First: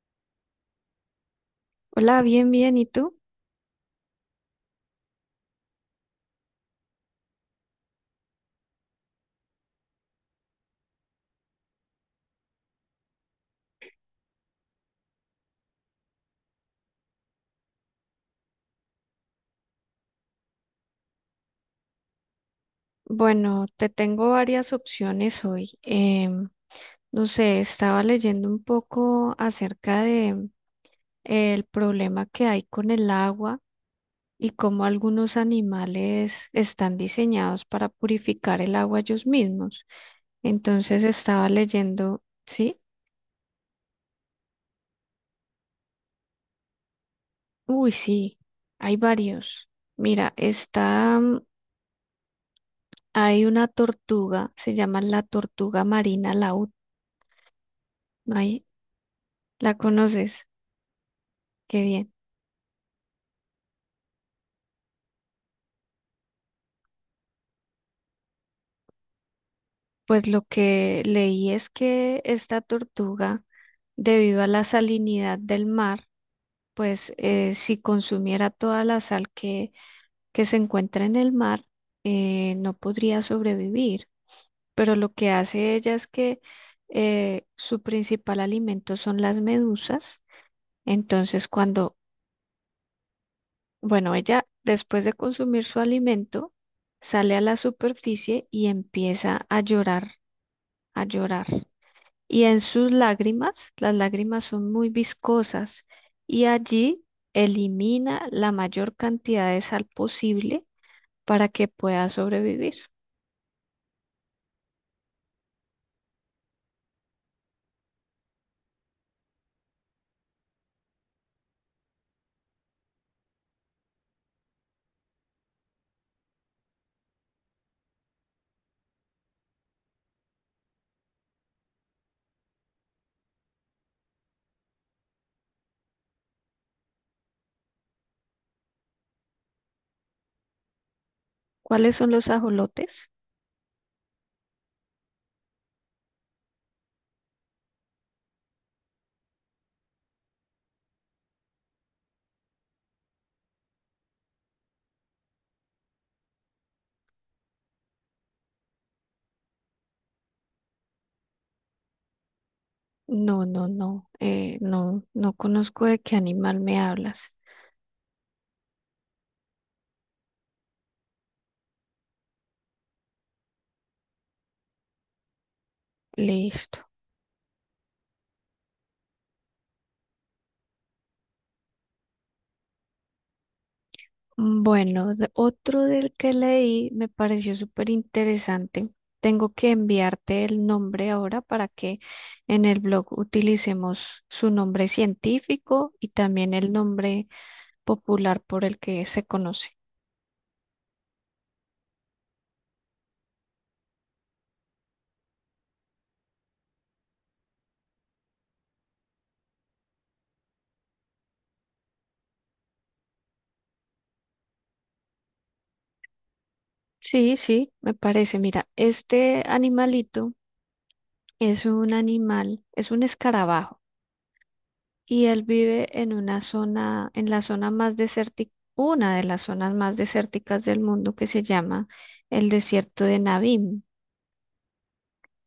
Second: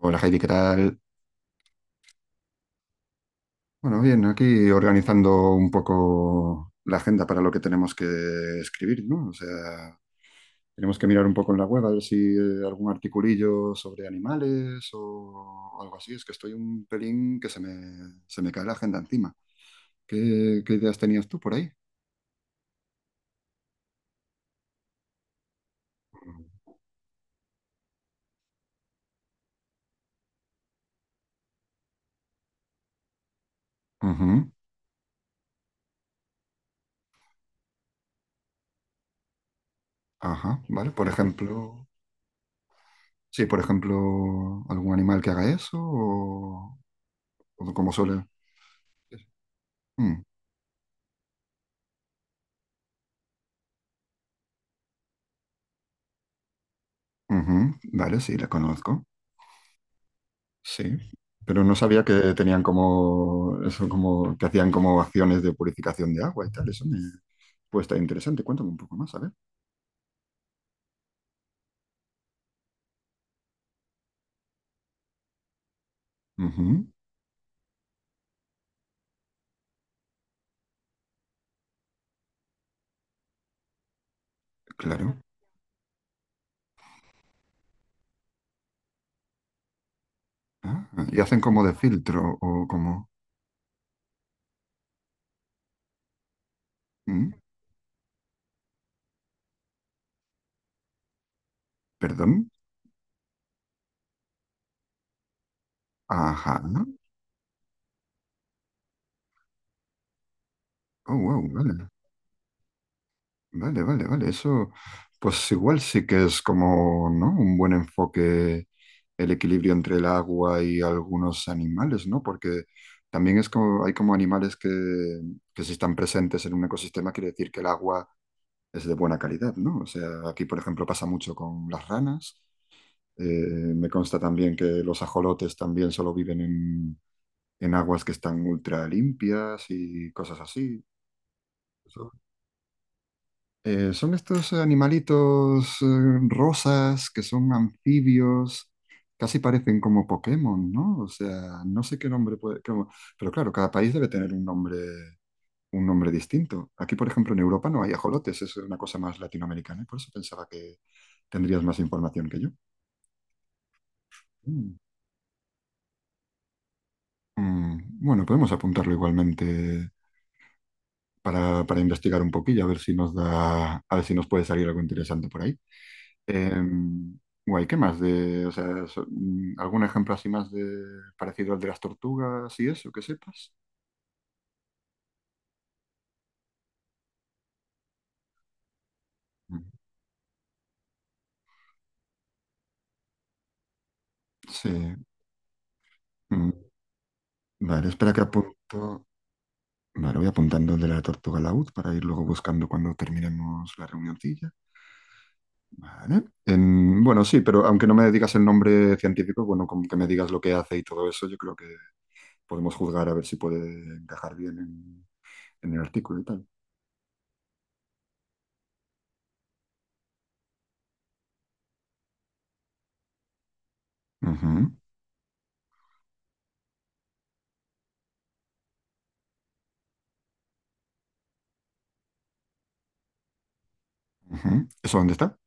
Hola Heidi, ¿qué tal? Hola, bien, bien. ¿Y tú? Bueno, bien, aquí organizando un poco la agenda para lo que tenemos que escribir, ¿no? O sea, tenemos que mirar un poco en la web a ver si algún articulillo sobre animales o algo así. Es que estoy un pelín que se me cae la agenda encima. ¿Qué, qué ideas tenías tú por ahí? Bueno, te tengo varias opciones hoy. No sé, estaba leyendo un poco acerca de el problema que hay con el agua Ujú. y cómo algunos animales están diseñados para purificar el agua ellos mismos. Ajá, vale. Entonces Por estaba ejemplo, leyendo, ¿sí? sí, por ejemplo, algún animal que haga eso o como Uy, suele. sí, hay varios. Mm, Mira, está, hay una tortuga, se llama la tortuga marina laúd. ujú. Vale, sí, la ¿Ahí? conozco. ¿La conoces? Sí, pero no Qué sabía bien. que tenían como eso, como que hacían como acciones de purificación de agua y tal. Eso me puede estar interesante. Cuéntame un poco más, a ver. Pues lo que leí es que esta tortuga, debido a la salinidad del mar, Ujú, pues si consumiera toda la sal que se encuentra en el mar, no podría sobrevivir. Pero lo claro. que hace ella es que su principal alimento son las medusas. Ah, ¿y hacen Entonces, como de cuando, filtro o como? bueno, ella después de consumir su alimento, Mm. sale a la superficie y empieza a llorar, a llorar. ¿Perdón? Y en sus lágrimas, las lágrimas son muy viscosas y Ajá. allí elimina la mayor cantidad de sal posible Oh, wow, para que vale. pueda sobrevivir. Vale, vale, vale. Eso, pues igual sí que es como, ¿no?, un buen enfoque, el equilibrio entre el agua y algunos animales, ¿no? Porque también es como, hay como animales que si están presentes en un ecosistema quiere decir que el agua es de buena calidad, ¿no? O sea, aquí, por ejemplo, pasa mucho con las ranas. Eh, Me consta también que los ajolotes también solo viven en aguas que están ultra limpias y cosas así. ¿Cuáles son los ajolotes? Son estos animalitos rosas que son anfibios, casi parecen como Pokémon, ¿no? O sea, no sé qué nombre puede... cómo- Pero claro, cada país debe tener un nombre distinto. Aquí, por ejemplo, en Europa no hay ajolotes, es una cosa más latinoamericana, y por eso pensaba que tendrías más información que yo. No, no, no, Mm. no, no conozco de qué animal me hablas. Mm, bueno, podemos apuntarlo igualmente para investigar un poquillo, a ver si nos da, a ver si nos puede salir algo interesante por ahí. Listo. Em, Guay, ¿qué más de, o sea, algún ejemplo así más de parecido al de las tortugas y eso, que sepas? Bueno, otro del que leí me pareció súper interesante. Tengo Mm. que enviarte el nombre ahora para que en el blog utilicemos su Sí. nombre científico y Mm. también el nombre Vale, espera que popular por el que apunto. se conoce. Vale, voy apuntando el de la tortuga laúd para ir luego buscando cuando terminemos la reunioncilla. Vale. En- bueno, sí, pero aunque no me digas el nombre científico, bueno, como que me digas lo que hace y todo eso, yo creo que podemos juzgar a ver si puede encajar bien en el artículo y tal. Sí, sí, me parece. Mira, este animalito es un animal, es un escarabajo. Ujú, Y él vive en una zona, en la zona más desértica, una de las zonas más desérticas del mundo que se llama el desierto de Navín. ujú. ¿Eso dónde está?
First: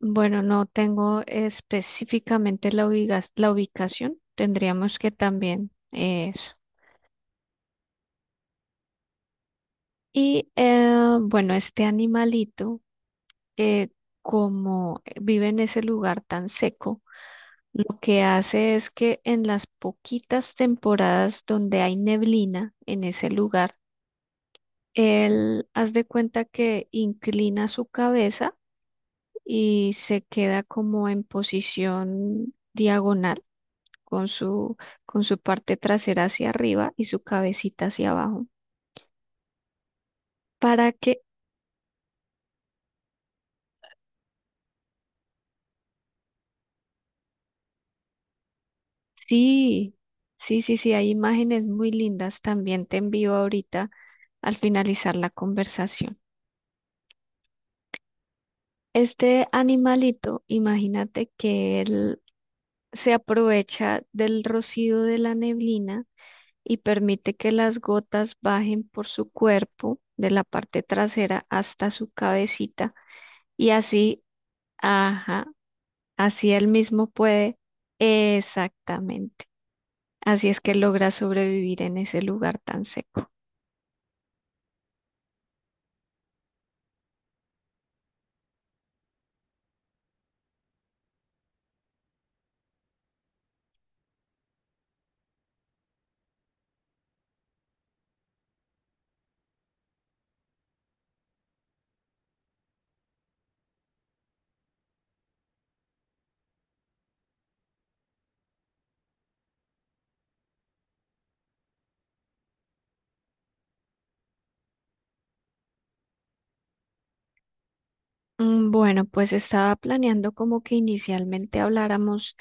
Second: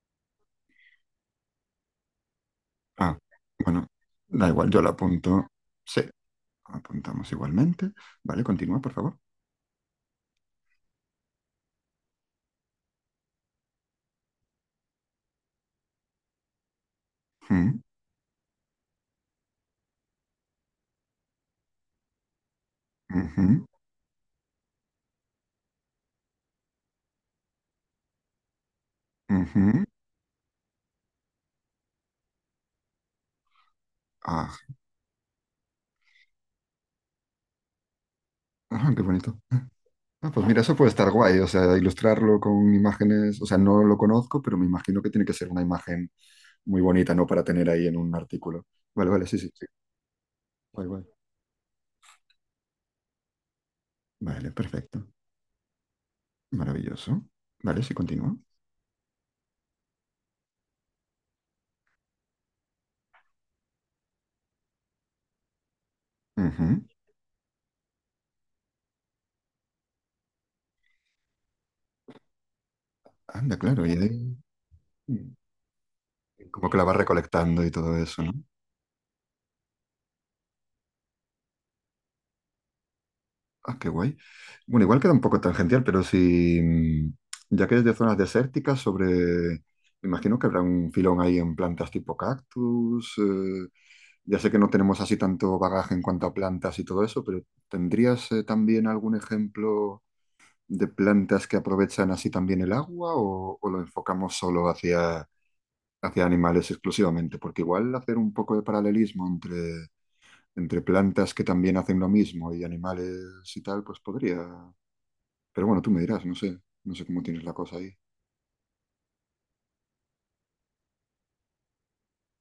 Bueno, no tengo específicamente la Ah, la bueno, ubicación, da igual, yo la tendríamos que apunto. también Sí, eso. apuntamos igualmente. Vale, continúa, por favor. Y bueno, este animalito, eh, como vive en ese lugar tan seco, Mm, lo que hace es que en las poquitas temporadas donde hay neblina en ese ujú, lugar, él, haz de cuenta que inclina su cabeza ujú. y se queda como en posición diagonal con Ah, con su parte trasera hacia arriba y su cabecita hacia abajo. ah, qué bonito. Ah, pues mira, eso Para puede estar que, guay, o sea, ilustrarlo con imágenes, o sea, no lo conozco, pero me imagino que tiene que ser una imagen muy bonita, ¿no? Para tener ahí en un artículo. Vale, vale, sí, sí, sí. sí, sí, sí, Guay, sí, guay. hay imágenes muy lindas. También te envío ahorita Vale, al perfecto. finalizar la conversación. Maravilloso. Vale, sí, continúa. Este animalito, imagínate que él se aprovecha del rocío de la neblina y Ujú. permite que las gotas bajen por su cuerpo de la parte trasera hasta su cabecita Anda, y claro, y así, ahí mm, ajá, así él como que la va mismo puede, recolectando y todo eso, ¿no? exactamente. Así es que logra sobrevivir en ese lugar tan seco. Ah, qué guay. Bueno, igual queda un poco tangencial, pero si, mm, ya que es de zonas desérticas, sobre, me imagino que habrá un filón ahí en plantas tipo cactus. Ya sé que no tenemos así tanto bagaje en cuanto a plantas y todo eso, pero ¿tendrías también algún ejemplo de plantas que aprovechan así también el agua o lo enfocamos solo hacia, hacia animales exclusivamente? Porque igual hacer un poco de paralelismo entre, entre plantas que también hacen lo mismo y animales y tal, pues podría. Pero bueno, tú me dirás, no sé, no sé cómo tienes la cosa ahí. Mm, bueno, pues estaba planeando como que inicialmente habláramos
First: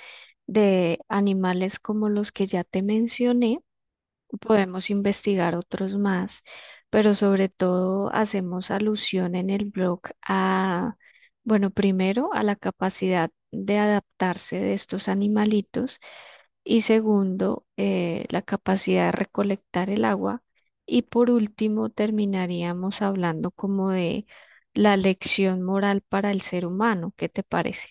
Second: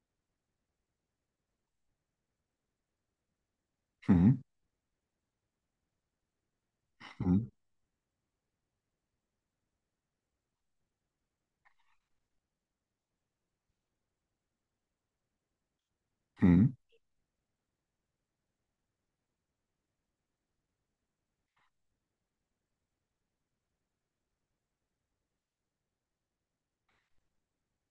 de animales como los que ya te mencioné. Ujú, Podemos investigar otros más, pero ujú, sobre todo hacemos alusión en el blog a, bueno, primero a la capacidad de adaptarse de estos animalitos ujú. y segundo, la capacidad de recolectar el agua y por último terminaríamos hablando como de la lección moral para el ser humano. ¿Qué te parece?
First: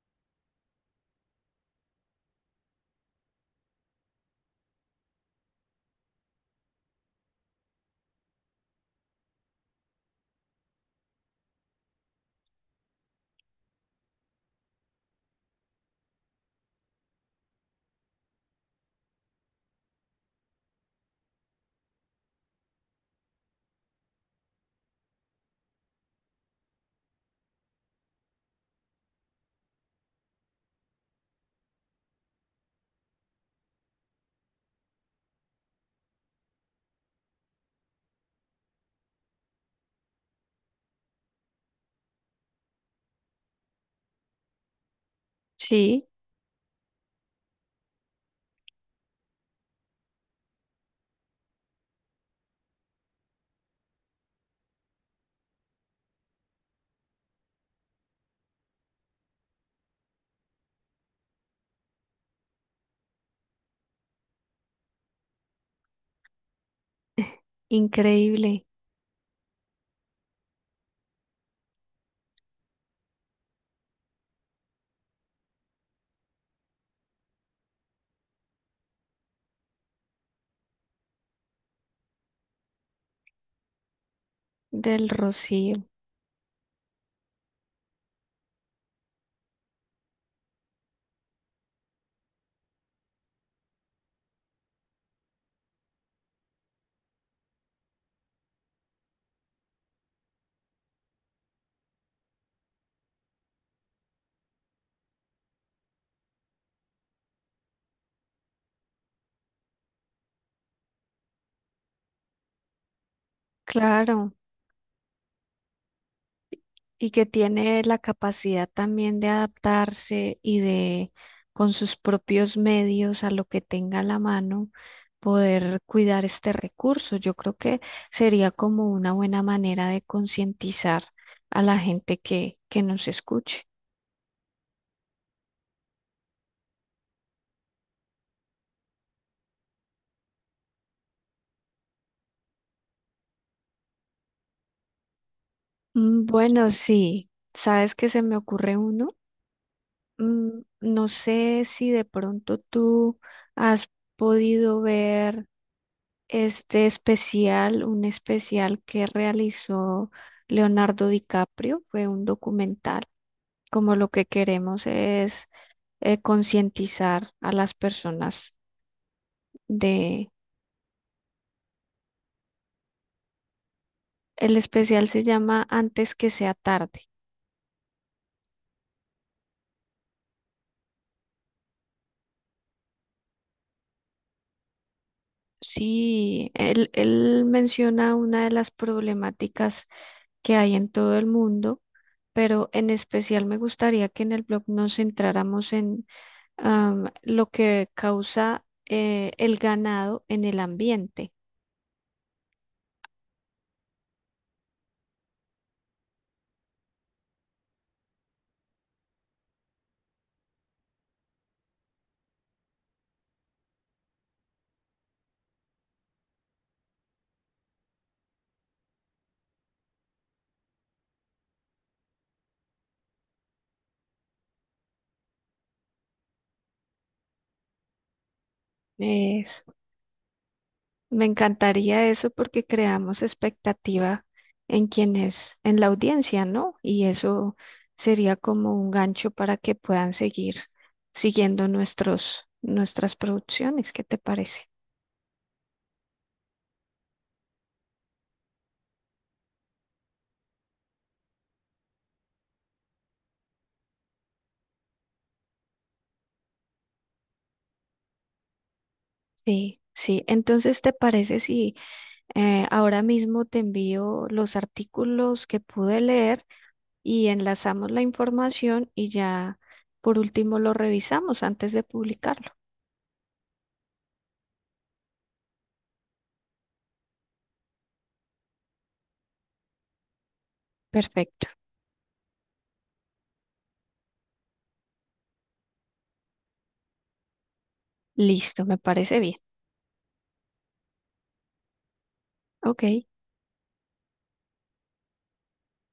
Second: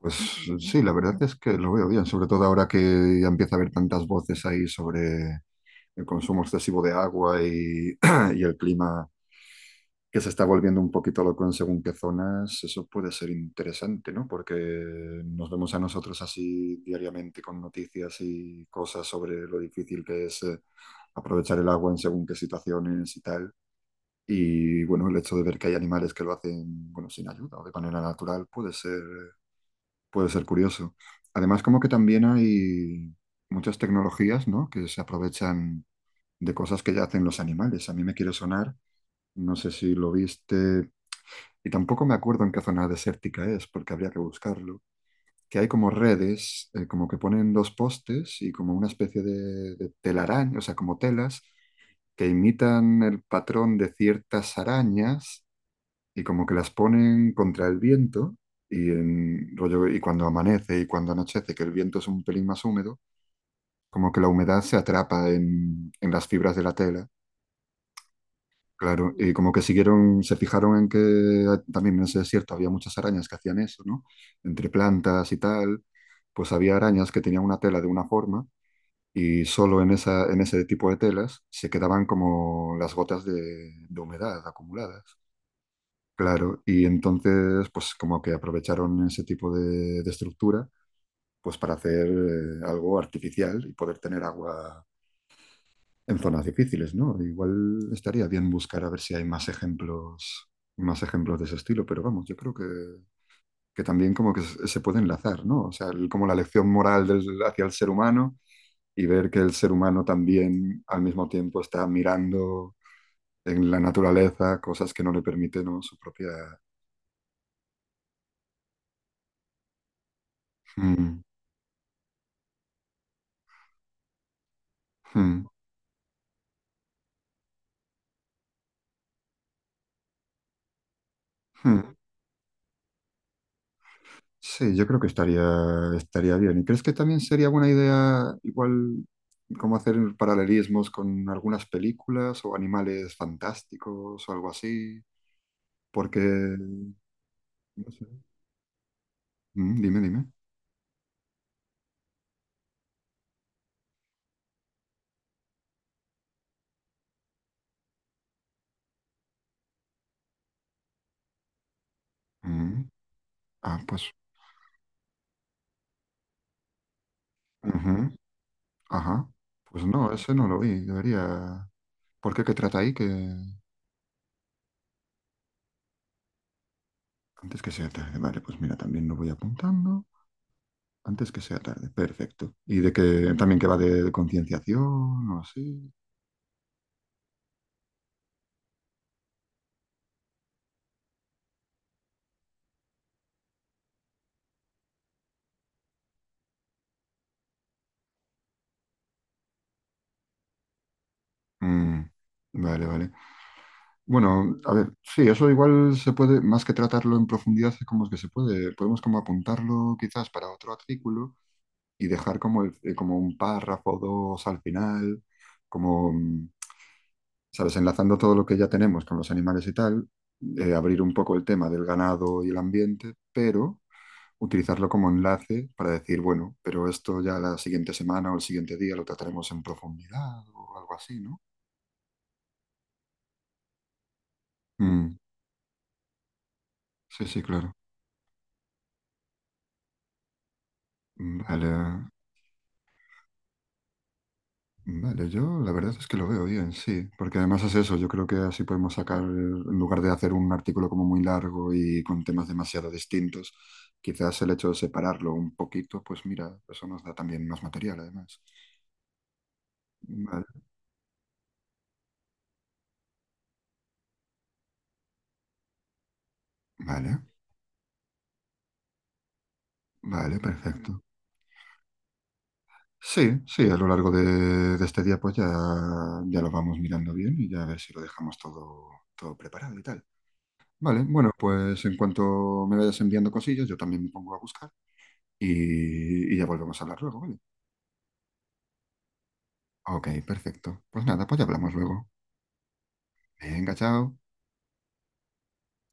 Pues sí, la verdad es que lo veo bien, sobre todo ahora que ya empieza a haber tantas voces ahí sobre el consumo excesivo de agua y el clima que se está volviendo un poquito loco en según qué zonas, eso puede ser interesante, ¿no? Porque nos vemos a nosotros así diariamente con noticias y cosas sobre lo difícil que es aprovechar el agua en según qué situaciones y tal. Y bueno, el hecho de ver que hay animales que lo hacen, bueno, sin ayuda o de manera natural puede ser curioso. Además, como que también hay muchas tecnologías, ¿no?, que se aprovechan de cosas que ya hacen los animales. A mí me quiere sonar, no sé si lo viste, y tampoco me acuerdo en qué zona desértica es, porque habría que buscarlo, que hay como Sí, redes, como que ponen dos postes y como una especie de telaraña, o sea, como telas que imitan el patrón de ciertas arañas y como que las ponen contra el viento y rollo, y cuando amanece y cuando anochece, que el viento es un pelín más húmedo, como que la humedad se atrapa en las fibras de la tela. increíble, Claro, y como que siguieron, se fijaron en que también en ese desierto había muchas arañas que hacían eso, ¿no? Entre plantas y tal, pues había arañas que tenían una tela de una forma y solo en esa, en ese tipo de telas se quedaban como las gotas de humedad acumuladas. del rocío. Claro, y entonces, pues como que aprovecharon ese tipo de estructura, pues para hacer algo artificial y poder tener agua en zonas difíciles, ¿no? Igual estaría bien buscar a ver si hay más ejemplos de ese estilo, pero vamos, yo creo que también como que se puede enlazar, ¿no? O sea, el- como la lección moral del- hacia el ser humano y ver que el ser humano también al mismo tiempo está mirando en la Claro. naturaleza cosas que no le permiten, ¿no?, su propia... Y que tiene la capacidad también de adaptarse Mm, con sus propios medios, a lo que tenga a la mano, mm, poder cuidar este recurso. Yo creo que sería como una buena manera de concientizar a la mm. gente que nos escuche. Sí, yo creo que estaría, estaría bien. ¿Y crees que también sería buena idea, igual, cómo hacer paralelismos con algunas películas o animales fantásticos o algo así? Porque, Mm, bueno, no sí, ¿sabes sé. qué se me ocurre uno? Mm, dime, dime. Mm, no sé si de pronto tú has podido ver este especial, un especial que realizó Leonardo DiCaprio, fue un Mm. documental, Ah, como lo pues, que queremos es concientizar a las ujú. personas Ajá. Pues no, de... ese no lo vi. Debería. ¿Por qué? ¿Qué trata ahí? Que El especial se llama Antes que sea tarde. antes que sea tarde. Vale, pues mira, también lo voy apuntando. Antes que sea tarde. Perfecto. ¿Y de que también que va de concienciación o así? Sí, él menciona una de las problemáticas que hay en todo el mundo, pero en especial me gustaría que en el blog nos centráramos en lo que causa el ganado en el ambiente. Mm, vale, vale. Bueno, a ver, sí, eso igual se puede, más que tratarlo en profundidad, es como que se puede, podemos como apuntarlo quizás para otro artículo y dejar como, el- como un párrafo o dos al final, como, mm, ¿sabes? Enlazando todo lo que ya tenemos con los animales y tal, abrir un poco el tema del ganado y el ambiente, pero utilizarlo como enlace para decir, bueno, pero esto ya la siguiente semana o el siguiente día lo trataremos en Es- profundidad o algo así, Me ¿no? encantaría eso porque creamos expectativa en Mm, en la audiencia, ¿no? Y sí, sí, eso claro. sería como un gancho para que puedan seguir siguiendo Vale, nuestras producciones. ¿Qué te parece? vale, yo la verdad es que lo veo bien, sí, porque además es eso, yo creo que así podemos sacar, en lugar de hacer un artículo como muy largo y con temas demasiado distintos, quizás el hecho de separarlo un poquito, pues mira, eso nos da también más material además. Sí, sí. Vale, Entonces, ¿te parece si ahora mismo te envío los artículos que pude leer? vale, Y enlazamos la información y ya por vale, último lo perfecto. revisamos antes de publicarlo. Sí, sí, a lo largo de este día pues ya, ya lo vamos mirando bien y ya a ver si lo dejamos todo, todo preparado y tal. Vale, bueno, Perfecto. pues en cuanto me vayas enviando cosillas, yo también me pongo a buscar. Y y ya volvemos a hablar luego, ¿vale? Listo, me parece bien. Ok, perfecto. Pues nada, pues ya hablamos luego. Ok. Venga, chao.